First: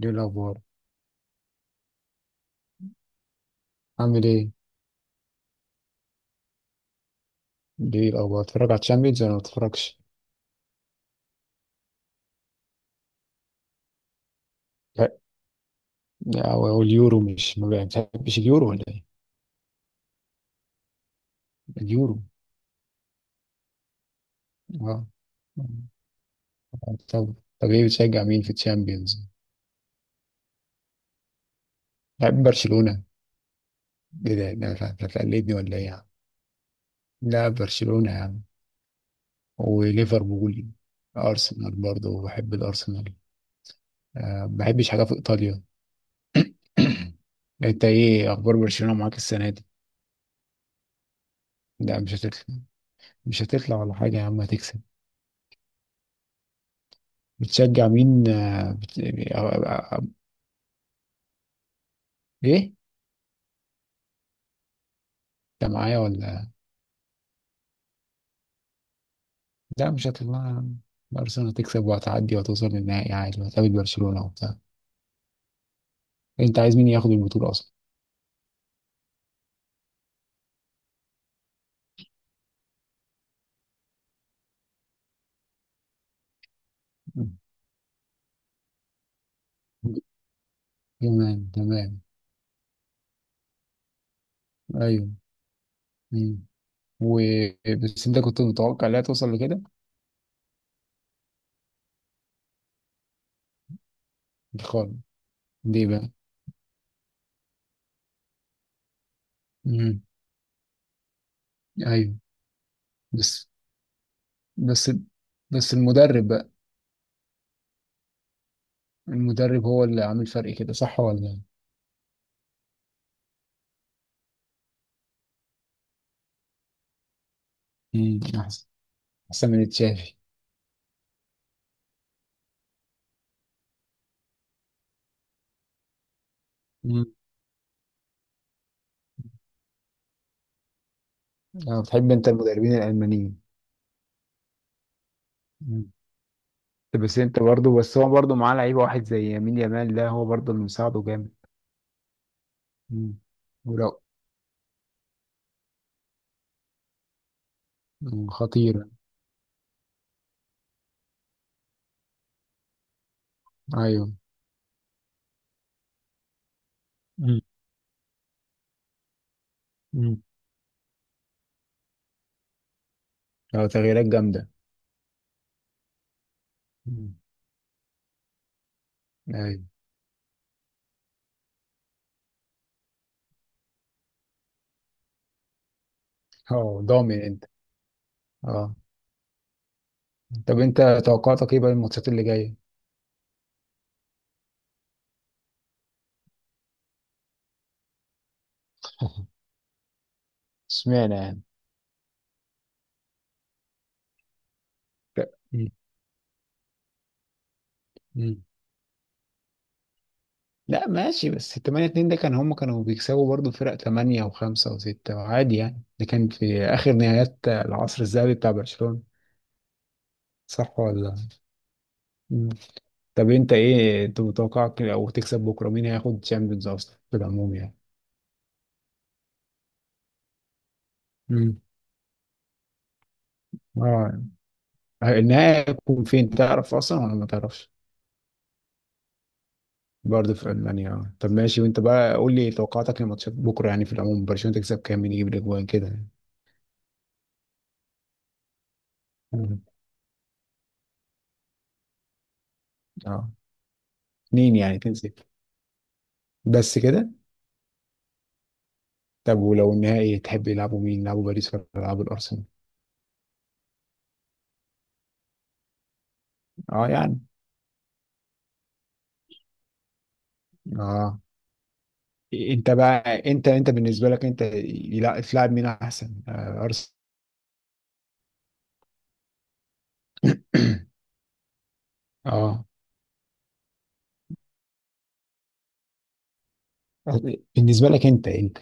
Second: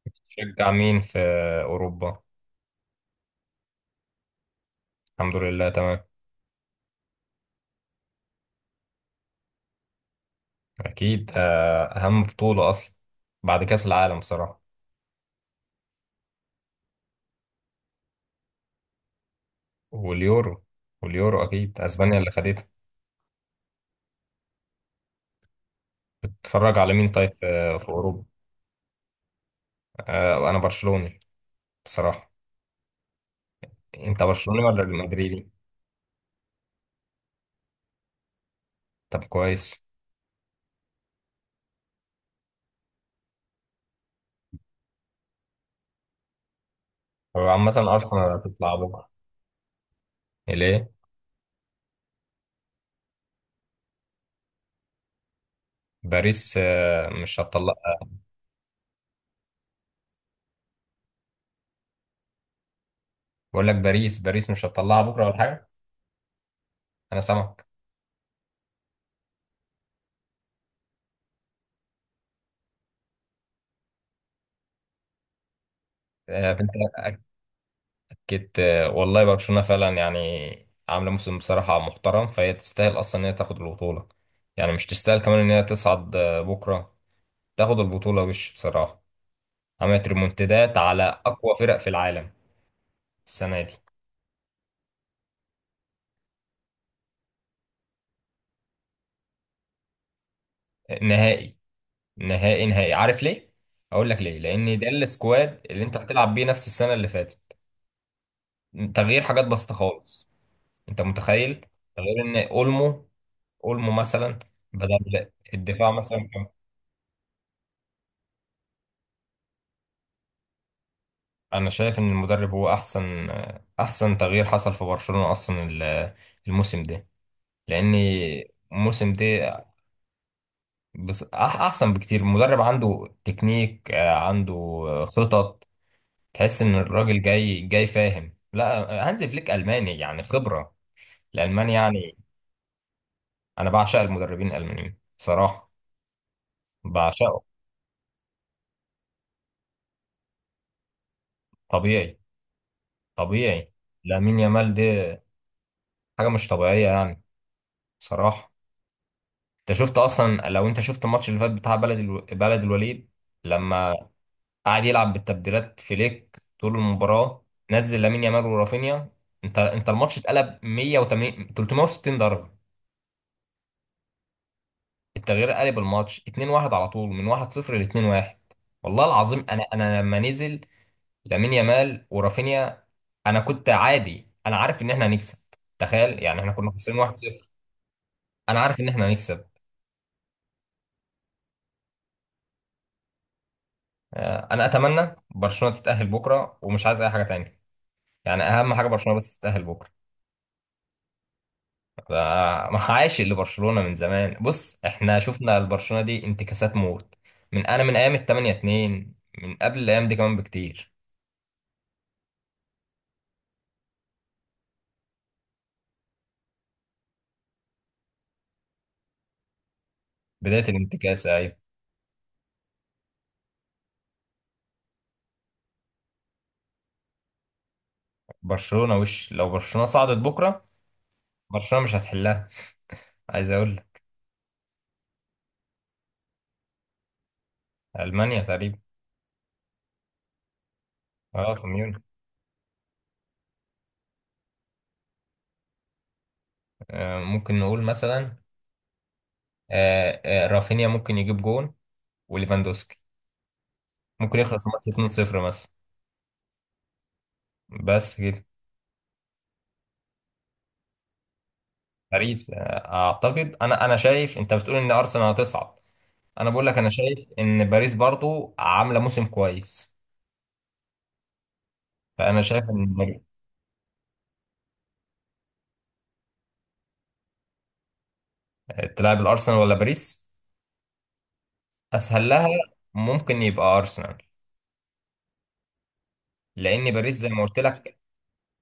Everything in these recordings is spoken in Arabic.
دي الأخبار شجع مين في أوروبا؟ عامل إيه؟ الحمد لله تمام. دي الأخبار بتتفرج على الشامبيونز ولا ما بتتفرجش؟ أكيد أهم بطولة أصلا بعد كأس العالم بصراحة. لا. أو اليورو، مش ما بتحبش اليورو ولا إيه؟ واليورو واليورو أكيد أسبانيا اليورو. اللي خدتها. أه. بتتفرج على مين طيب طب طب في إيه في بتشجع أوروبا؟ مين في الشامبيونز؟ أنا برشلوني بصراحة. بحب برشلونة. أنت إيه ده؟ برشلوني ده مش ولا عارف مدريدي؟ هتقلدني ولا إيه يا عم؟ لا برشلونة يا عم. طب كويس. وليفربول. أرسنال برضه بحب الأرسنال. أه ما بحبش حاجة في إيطاليا. هو عامة انت أرسنال ايه اخبار هتطلع برشلونة بكرة، معاك السنة دي؟ ليه؟ لا مش هتطلع. مش هتطلع ولا حاجة يا عم، هتكسب. باريس مش هتطلع. بتشجع مين آه، بت... أو... أو... أو... ايه؟ بقول لك باريس مش هتطلعها بكرة ولا حاجة؟ انت معايا ولا؟ أنا سامعك. لا مش هتطلع. ارسنال هتكسب وهتعدي وهتوصل للنهائي عادي، وهتقابل برشلونة وبتاع. انت أنت عايز مين ياخد البطولة اصلا؟ كنت، والله برشلونة فعلا يعني عاملة موسم بصراحة محترم، فهي تستاهل أصلا إن هي تاخد البطولة. يعني مش تستاهل كمان إن هي تصعد بكرة مم. تاخد البطولة وش بصراحة. عملت ريمونتادات على تمام أقوى فرق في تمام. العالم السنة دي. ايوه. مم. و بس انت كنت متوقع لا توصل لكده؟ نهائي نهائي، عارف ليه؟ أقول لك ليه، لأن ده خالص. السكواد اللي ليه أنت بقى؟ بتلعب بيه نفس السنة اللي فاتت. تغيير حاجات بسيطة مم. خالص. أنت متخيل؟ ايوه. غير إن أولمو بس أولمو مثلا بس بدل بس الدفاع مثلا. المدرب بقى. المدرب هو اللي عامل فرق كده، صح ولا؟ انا شايف ان المدرب هو احسن تغيير حصل في برشلونة اصلا، الموسم ده لان مم. احسن. الموسم احسن ده. من تشافي. بس احسن بكتير المدرب، عنده تكنيك، عنده خطط. تحس ان مم. الراجل جاي جاي فاهم، لا. هانز فليك الماني يعني خبرة، الالماني آه، بتحب يعني. انت المدربين الالمانيين. انا بعشق المدربين الالمانيين بصراحة، مم. بس انت بعشقه. برضه، بس هو برضه معاه لعيب واحد زي يمين يامال، ده هو برضه اللي مساعده جامد. طبيعي، مم. طبيعي. ولو. لامين يامال ده حاجة مش طبيعية يعني مم. بصراحة. خطير. انت شفت اصلا، لو انت شفت الماتش اللي فات بتاع بلد الوليد، لما ايوه. قعد يلعب بالتبديلات فليك طول مم. المباراه. نزل لامين يامال ورافينيا. انت الماتش مم. اتقلب 180 360 درجه. اه تغييرات جامدة. التغيير قلب الماتش 2-1 على طول مم. من 1-0 ل 2-1. والله العظيم انا ايوه. انا لما نزل لامين يامال ورافينيا، انا كنت عادي، انا عارف ان احنا هنكسب. تخيل يعني احنا كنا اه خسرانين ضامن انت. 1-0. انا اه. عارف ان احنا هنكسب. طب انت توقعاتك ايه بقى الماتشات اللي جاية؟ انا اتمنى برشلونه تتاهل بكره ومش عايز اي حاجه تانية. يعني اهم حاجه برشلونه بس تتاهل بكره. اشمعنى يعني؟ ده- ما عايش لبرشلونه من زمان. بص احنا شفنا مم. البرشلونه دي انتكاسات موت من ايام ال مم. 8 2، من قبل الايام دي كمان لا بكتير. ماشي، بس 8-2 ده كان هم كانوا بيكسبوا برضه فرق 8 و5 و6 عادي يعني، ده كان في اخر نهايات العصر الذهبي بتاع برشلونة. بدايه صح ولا؟ الانتكاسه، ايوه. طب انت ايه، انت متوقعك لو تكسب بكره مين هياخد الشامبيونز اصلا في العموم يعني؟ برشلونه وش، لو برشلونه صعدت بكره امم. برشلونه مش هتحلها، عايز اقول لك. اه. النهائي هيكون فين، تعرف اصلا ولا ما تعرفش؟ المانيا تقريبا. برضه في المانيا اه. طب اه ماشي، وانت كوميون. بقى قول لي توقعاتك لماتشات بكره يعني في العموم، برشلونه تكسب كام، مين يجيب الاجوان كده يعني. ممكن نقول مثلا، مم. رافينيا ممكن يجيب جون وليفاندوسكي اه. ممكن اتنين يخلص يعني الماتش تنسي. 2-0 مثلا، بس كده. بس كده. طب ولو النهائي تحب يلعبوا مين، يلعبوا باريس ولا يلعبوا الارسنال؟ باريس اعتقد، انا انا شايف انت بتقول ان ارسنال هتصعد. انا بقول لك انا اه يعني. شايف ان باريس برضو عامله موسم كويس. اه. فانا شايف انت ان بقى، انت بالنسبه لك انت تلعب مين احسن، آه ارسنال؟ تلعب الارسنال ولا باريس اسهل لها. اه. ممكن يبقى ارسنال لان باريس زي ما قلت بالنسبة لك. لك أنت أنت.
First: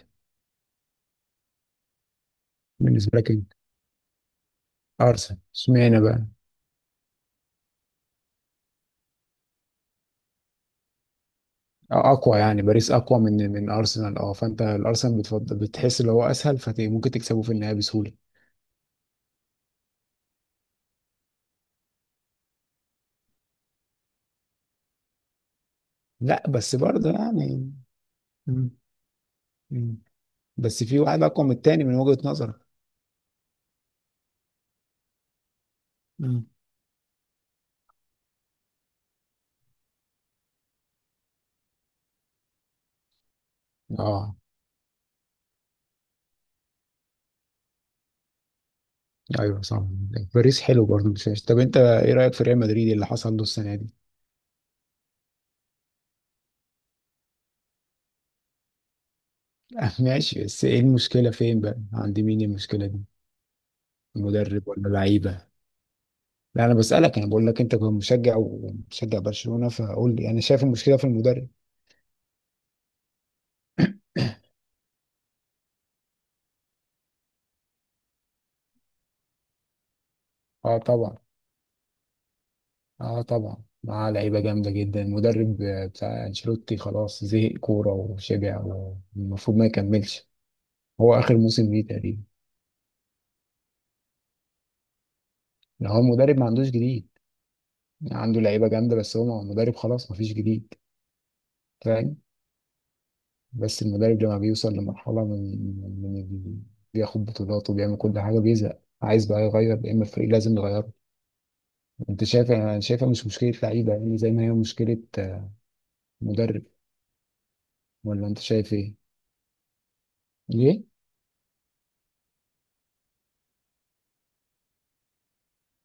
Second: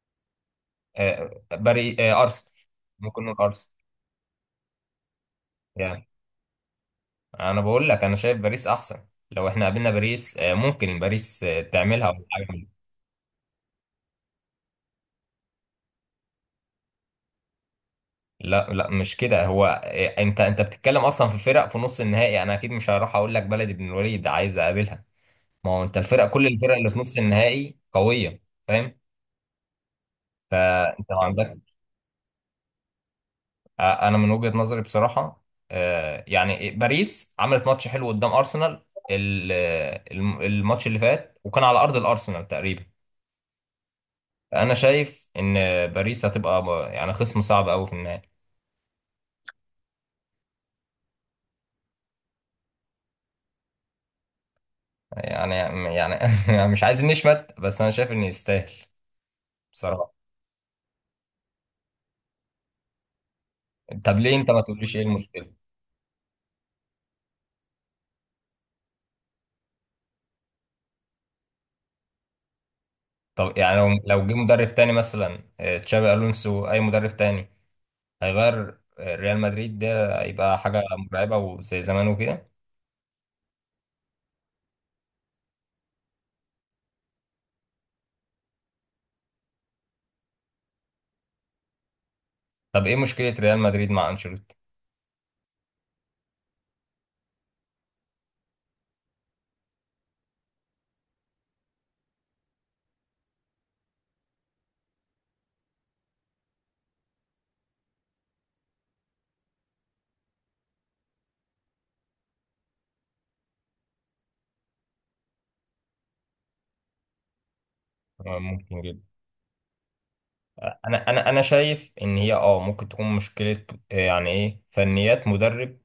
آه، باري آه، ارسنال. بالنسبة ممكن لك نقول أنت. ارسنال أرسنال اشمعنى يعني. بقى؟ انا بقول لك انا شايف باريس احسن، لو احنا قابلنا باريس ممكن باريس تعملها آه، ولا أقوى يعني حاجه. باريس أقوى من أرسنال، أه فأنت الأرسنال بتفضل، بتحس اللي هو أسهل فممكن تكسبه في النهاية بسهولة. لا لا مش كده، هو انت بتتكلم اصلا في فرق في نص النهائي، انا اكيد مش هروح اقول لك بلدي بن الوليد عايز اقابلها. ما هو انت الفرق، كل لا الفرق بس اللي في برضه نص يعني. النهائي قويه، مم. فاهم. مم. بس في فانت ما واحد أقوى من عندك. التاني من وجهة نظرك. انا من وجهه نظري بصراحه، مم. يعني باريس عملت ماتش حلو قدام ارسنال، الماتش اللي فات وكان على ارض الارسنال تقريبا. أه. انا شايف ان باريس هتبقى يعني خصم صعب قوي في النهائي. أيوه صح. باريس حلو برضه، مش وحش. طب أنت إيه رأيك في ريال مدريد اللي حصل له السنة دي؟ يعني يعني مش عايز نشمت بس انا شايف ان يستاهل بصراحه. ماشي، بس إيه المشكلة فين بقى؟ عند مين المشكلة دي؟ طب ليه انت ما المدرب ولا تقوليش ايه لعيبة؟ المشكله؟ لا انا بسألك، انا بقول لك انت كنت مشجع ومشجع برشلونة، فقول لي، انا شايف المشكلة في المدرب. طب يعني لو جه مدرب تاني مثلا، تشابي الونسو اي مدرب تاني، هيغير ريال مدريد، ده هيبقى اه حاجه طبعا. مرعبه وزي زمان وكده. اه طبعا معاه لعيبة جامدة جدا، المدرب بتاع انشيلوتي خلاص زهق كورة وشبع، والمفروض ما يكملش. هو اخر موسم ليه تقريبا. طب ايه مشكله ريال مدريد مع انشيلوتي؟ لو هو المدرب ما عندوش جديد، عنده لعيبة جامدة بس هو المدرب خلاص ما فيش جديد، فاهم؟ بس المدرب لما بيوصل لمرحلة من من من- بياخد بطولات وبيعمل كل حاجة بيزهق، عايز بقى يغير، يا اما الفريق لازم يغيره. انت شايف؟ انا شايفها مش مشكله لعيبه يعني، زي ما هي مشكله مدرب، ولا انت شايف ممكن ايه؟ جدا. ليه؟ انا شايف ان هي اه ممكن تكون مشكله. يعني ايه فنيات مدرب.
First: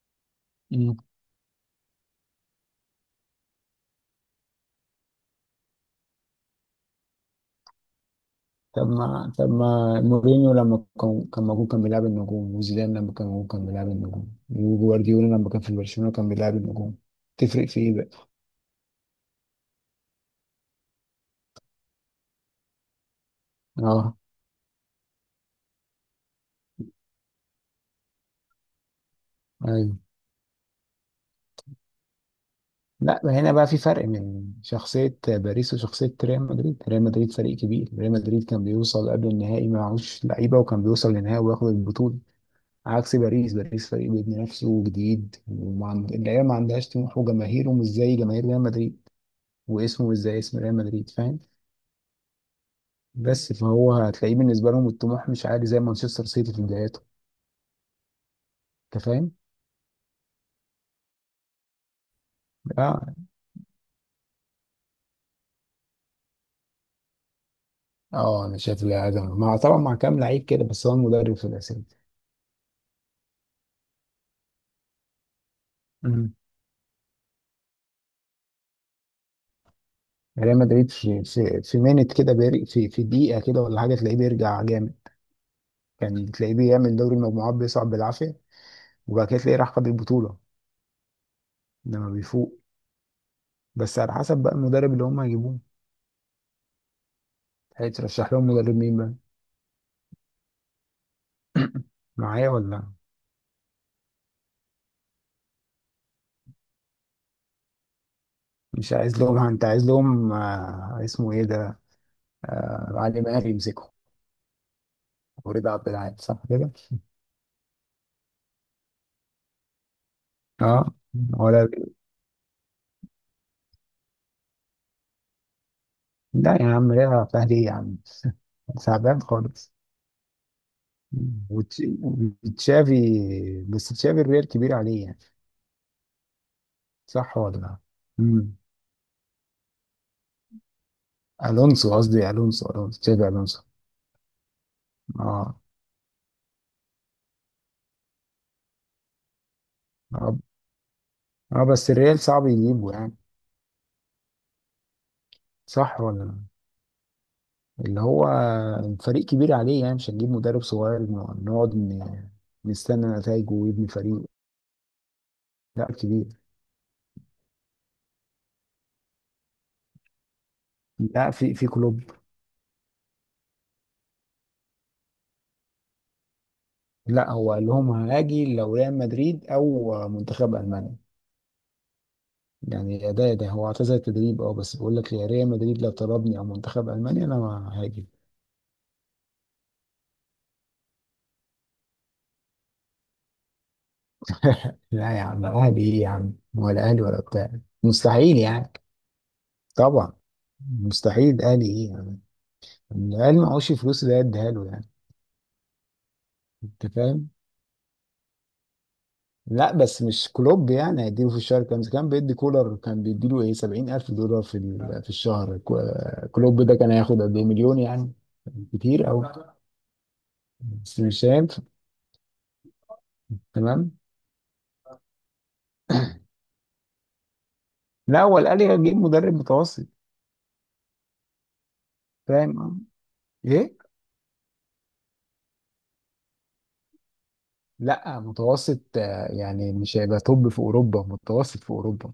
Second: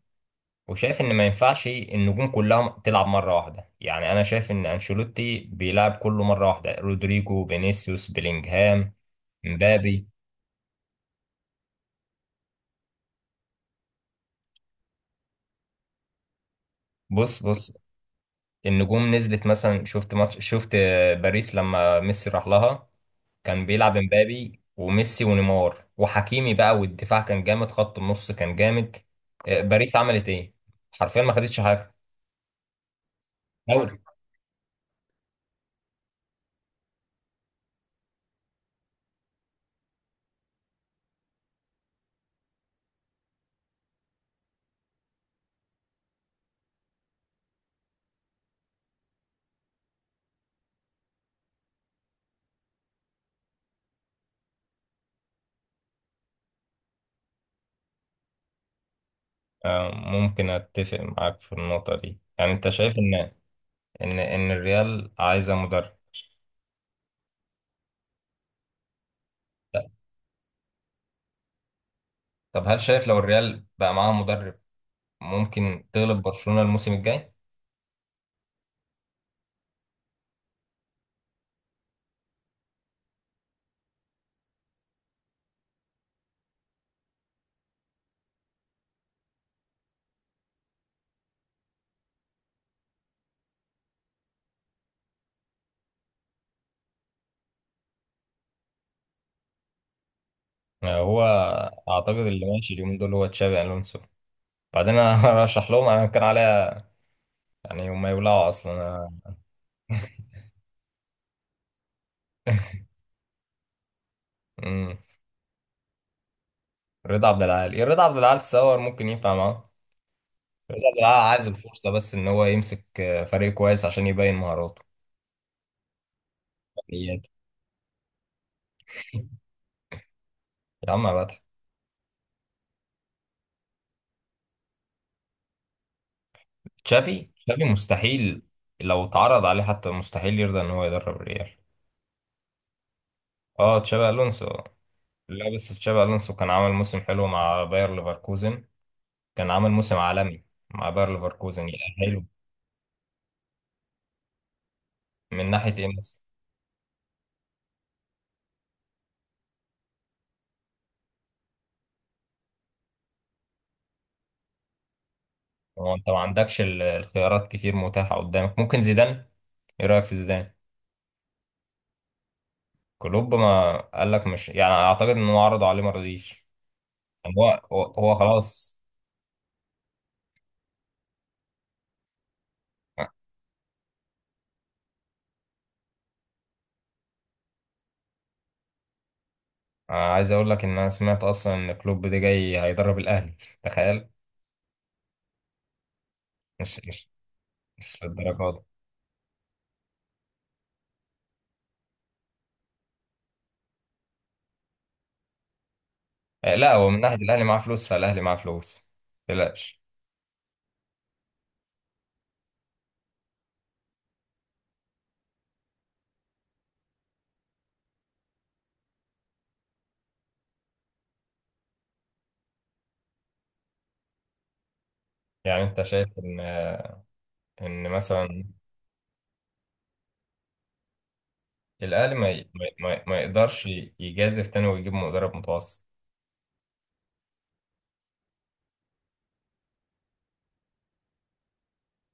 مم. وشايف ان ما ينفعش النجوم كلها تلعب مره واحده، يعني انا شايف ان انشيلوتي بيلعب كله مره واحده، رودريجو فينيسيوس طب بيلينجهام ما، مبابي. مورينيو لما كان موجود كان بيلعب النجوم، وزيدان لما كان موجود كان بيلعب النجوم، وجوارديولا لما كان في برشلونه كان بيلعب النجوم. بص تفرق بص، في ايه بقى؟ النجوم نزلت مثلا. شفت ماتش، شفت باريس لما ميسي راح لها، كان بيلعب اه. امبابي وميسي ونيمار وحكيمي بقى، والدفاع كان جامد، خط النص كان جامد. ايوه. باريس عملت ايه؟ حرفيا ما خدتش حاجة، لا هنا بقى في دوري. فرق من شخصيه باريس وشخصيه ريال مدريد، ريال مدريد فريق كبير، ريال مدريد كان بيوصل قبل النهائي معهوش لعيبه وكان بيوصل للنهائي وياخد البطوله، عكس باريس. باريس فريق بيبني نفسه وجديد وما عند... العيال ما عندهاش طموح، وجماهيره مش زي جماهير ريال مدريد، واسمه مش زي اسم ريال مدريد، فاهم؟ بس فهو هتلاقيه بالنسبه لهم الطموح مش عالي، زي مانشستر سيتي في بداياته. انت فاهم؟ ممكن اتفق معاك في النقطة دي. يعني انت شايف اه. ان الريال عايزة مدرب. اه انا شايف العزم مع، طبعا مع كام لعيب كده، بس هو المدرب في الاساس. طب هل شايف لو الريال بقى معاه مدرب ممكن تغلب مم. برشلونة الموسم الجاي؟ ريال مدريد في مينت كده، في دقيقه كده ولا حاجه تلاقيه بيرجع جامد. كان تلاقيه بيعمل دوري المجموعات بيصعد بالعافيه، وبعد كده تلاقيه راح خد البطوله لما بيفوق. بس على حسب بقى المدرب اللي هم هيجيبوه. هيترشح لهم مدرب مين بقى؟ هو اعتقد اللي معايا ماشي ولا؟ اليومين دول هو تشابي الونسو. بعدين انا ارشح لهم انا كان عليا، يعني هم يولعوا مش اصلا. عايز لهم، انت عايز لهم آه اسمه ايه ده، آه علي ماهر يمسكه أمم. ورضا عبد العال، صح كده؟ رضا عبد العال، رضا عبد العال تصور ممكن ينفع معاه. رضا اه. عبد العال عايز ولا. الفرصه بس ان هو يمسك فريق كويس عشان يبين مهاراته، لا يا عم، رضا فنياته. عبد العال ايه يا عم؟ تعبان خالص. يا عم يا فتحي. وتش- وتشافي. بس تشافي الريال كبير عليه يعني، تشافي صح ولا تشافي لا؟ مستحيل. مم. لو اتعرض عليه حتى مستحيل يرضى ان هو يدرب الريال. الونسو قصدي، الونسو، تشافي الونسو. اه تشابي الونسو. لا اه. بس تشابي الونسو كان عامل موسم حلو مع باير ليفركوزن، كان عامل موسم اه. عالمي مع باير آه، ليفركوزن بس الريال يأهله. صعب يجيبه يعني، من ناحيه ايه؟ صح ولا لا؟ اللي هو فريق كبير عليه يعني، مش هنجيب مدرب صغير نقعد نستنى نتائجه ويبني فريق، لا هو انت ما كبير. عندكش الخيارات كتير متاحة قدامك، ممكن زيدان. ايه رأيك في زيدان؟ لا في كلوب. كلوب ما قال لك مش يعني، اعتقد انه عرض عليه ما رضيش. لا يعني هو قال لهم هو هاجي لو خلاص. ريال مدريد او منتخب المانيا، يعني ده هو اعتزل التدريب اه، بس بيقول لك يا ريال مدريد لو طلبني او منتخب المانيا انا ما هاجي. أنا عايز اقول لك ان انا سمعت اصلا ان كلوب ده جاي هيدرب الاهلي، تخيل. لا يا عم، اهلي ايه يا عم، مش ولا اهلي مش ولا بتاع. مش مستحيل للدرجة دي. يعني. طبعا. مستحيل، اهلي ايه يعني. الاهلي معهوش فلوس اللي هي اديها له يعني. لا انت هو من ناحية فاهم؟ الاهلي معاه فلوس، فالاهلي معاه فلوس، لا متقلقش. بس مش كلوب، يعني هيديله في الشهر كام، كان بيدي كولر، كان بيديله ايه $70,000 في الشهر، كلوب ده كان هياخد قد ايه، مليون يعني. كتير أوي. بس مش هينفع. تمام. يعني انت شايف ان ان لا هو مثلا الأهلي هيجيب مدرب متوسط. الاهلي فاهم. اه. ما يقدرش ايه. يجازف تاني ويجيب مدرب متوسط. لا متوسط، يعني مش هيبقى توب في اوروبا، متوسط في اوروبا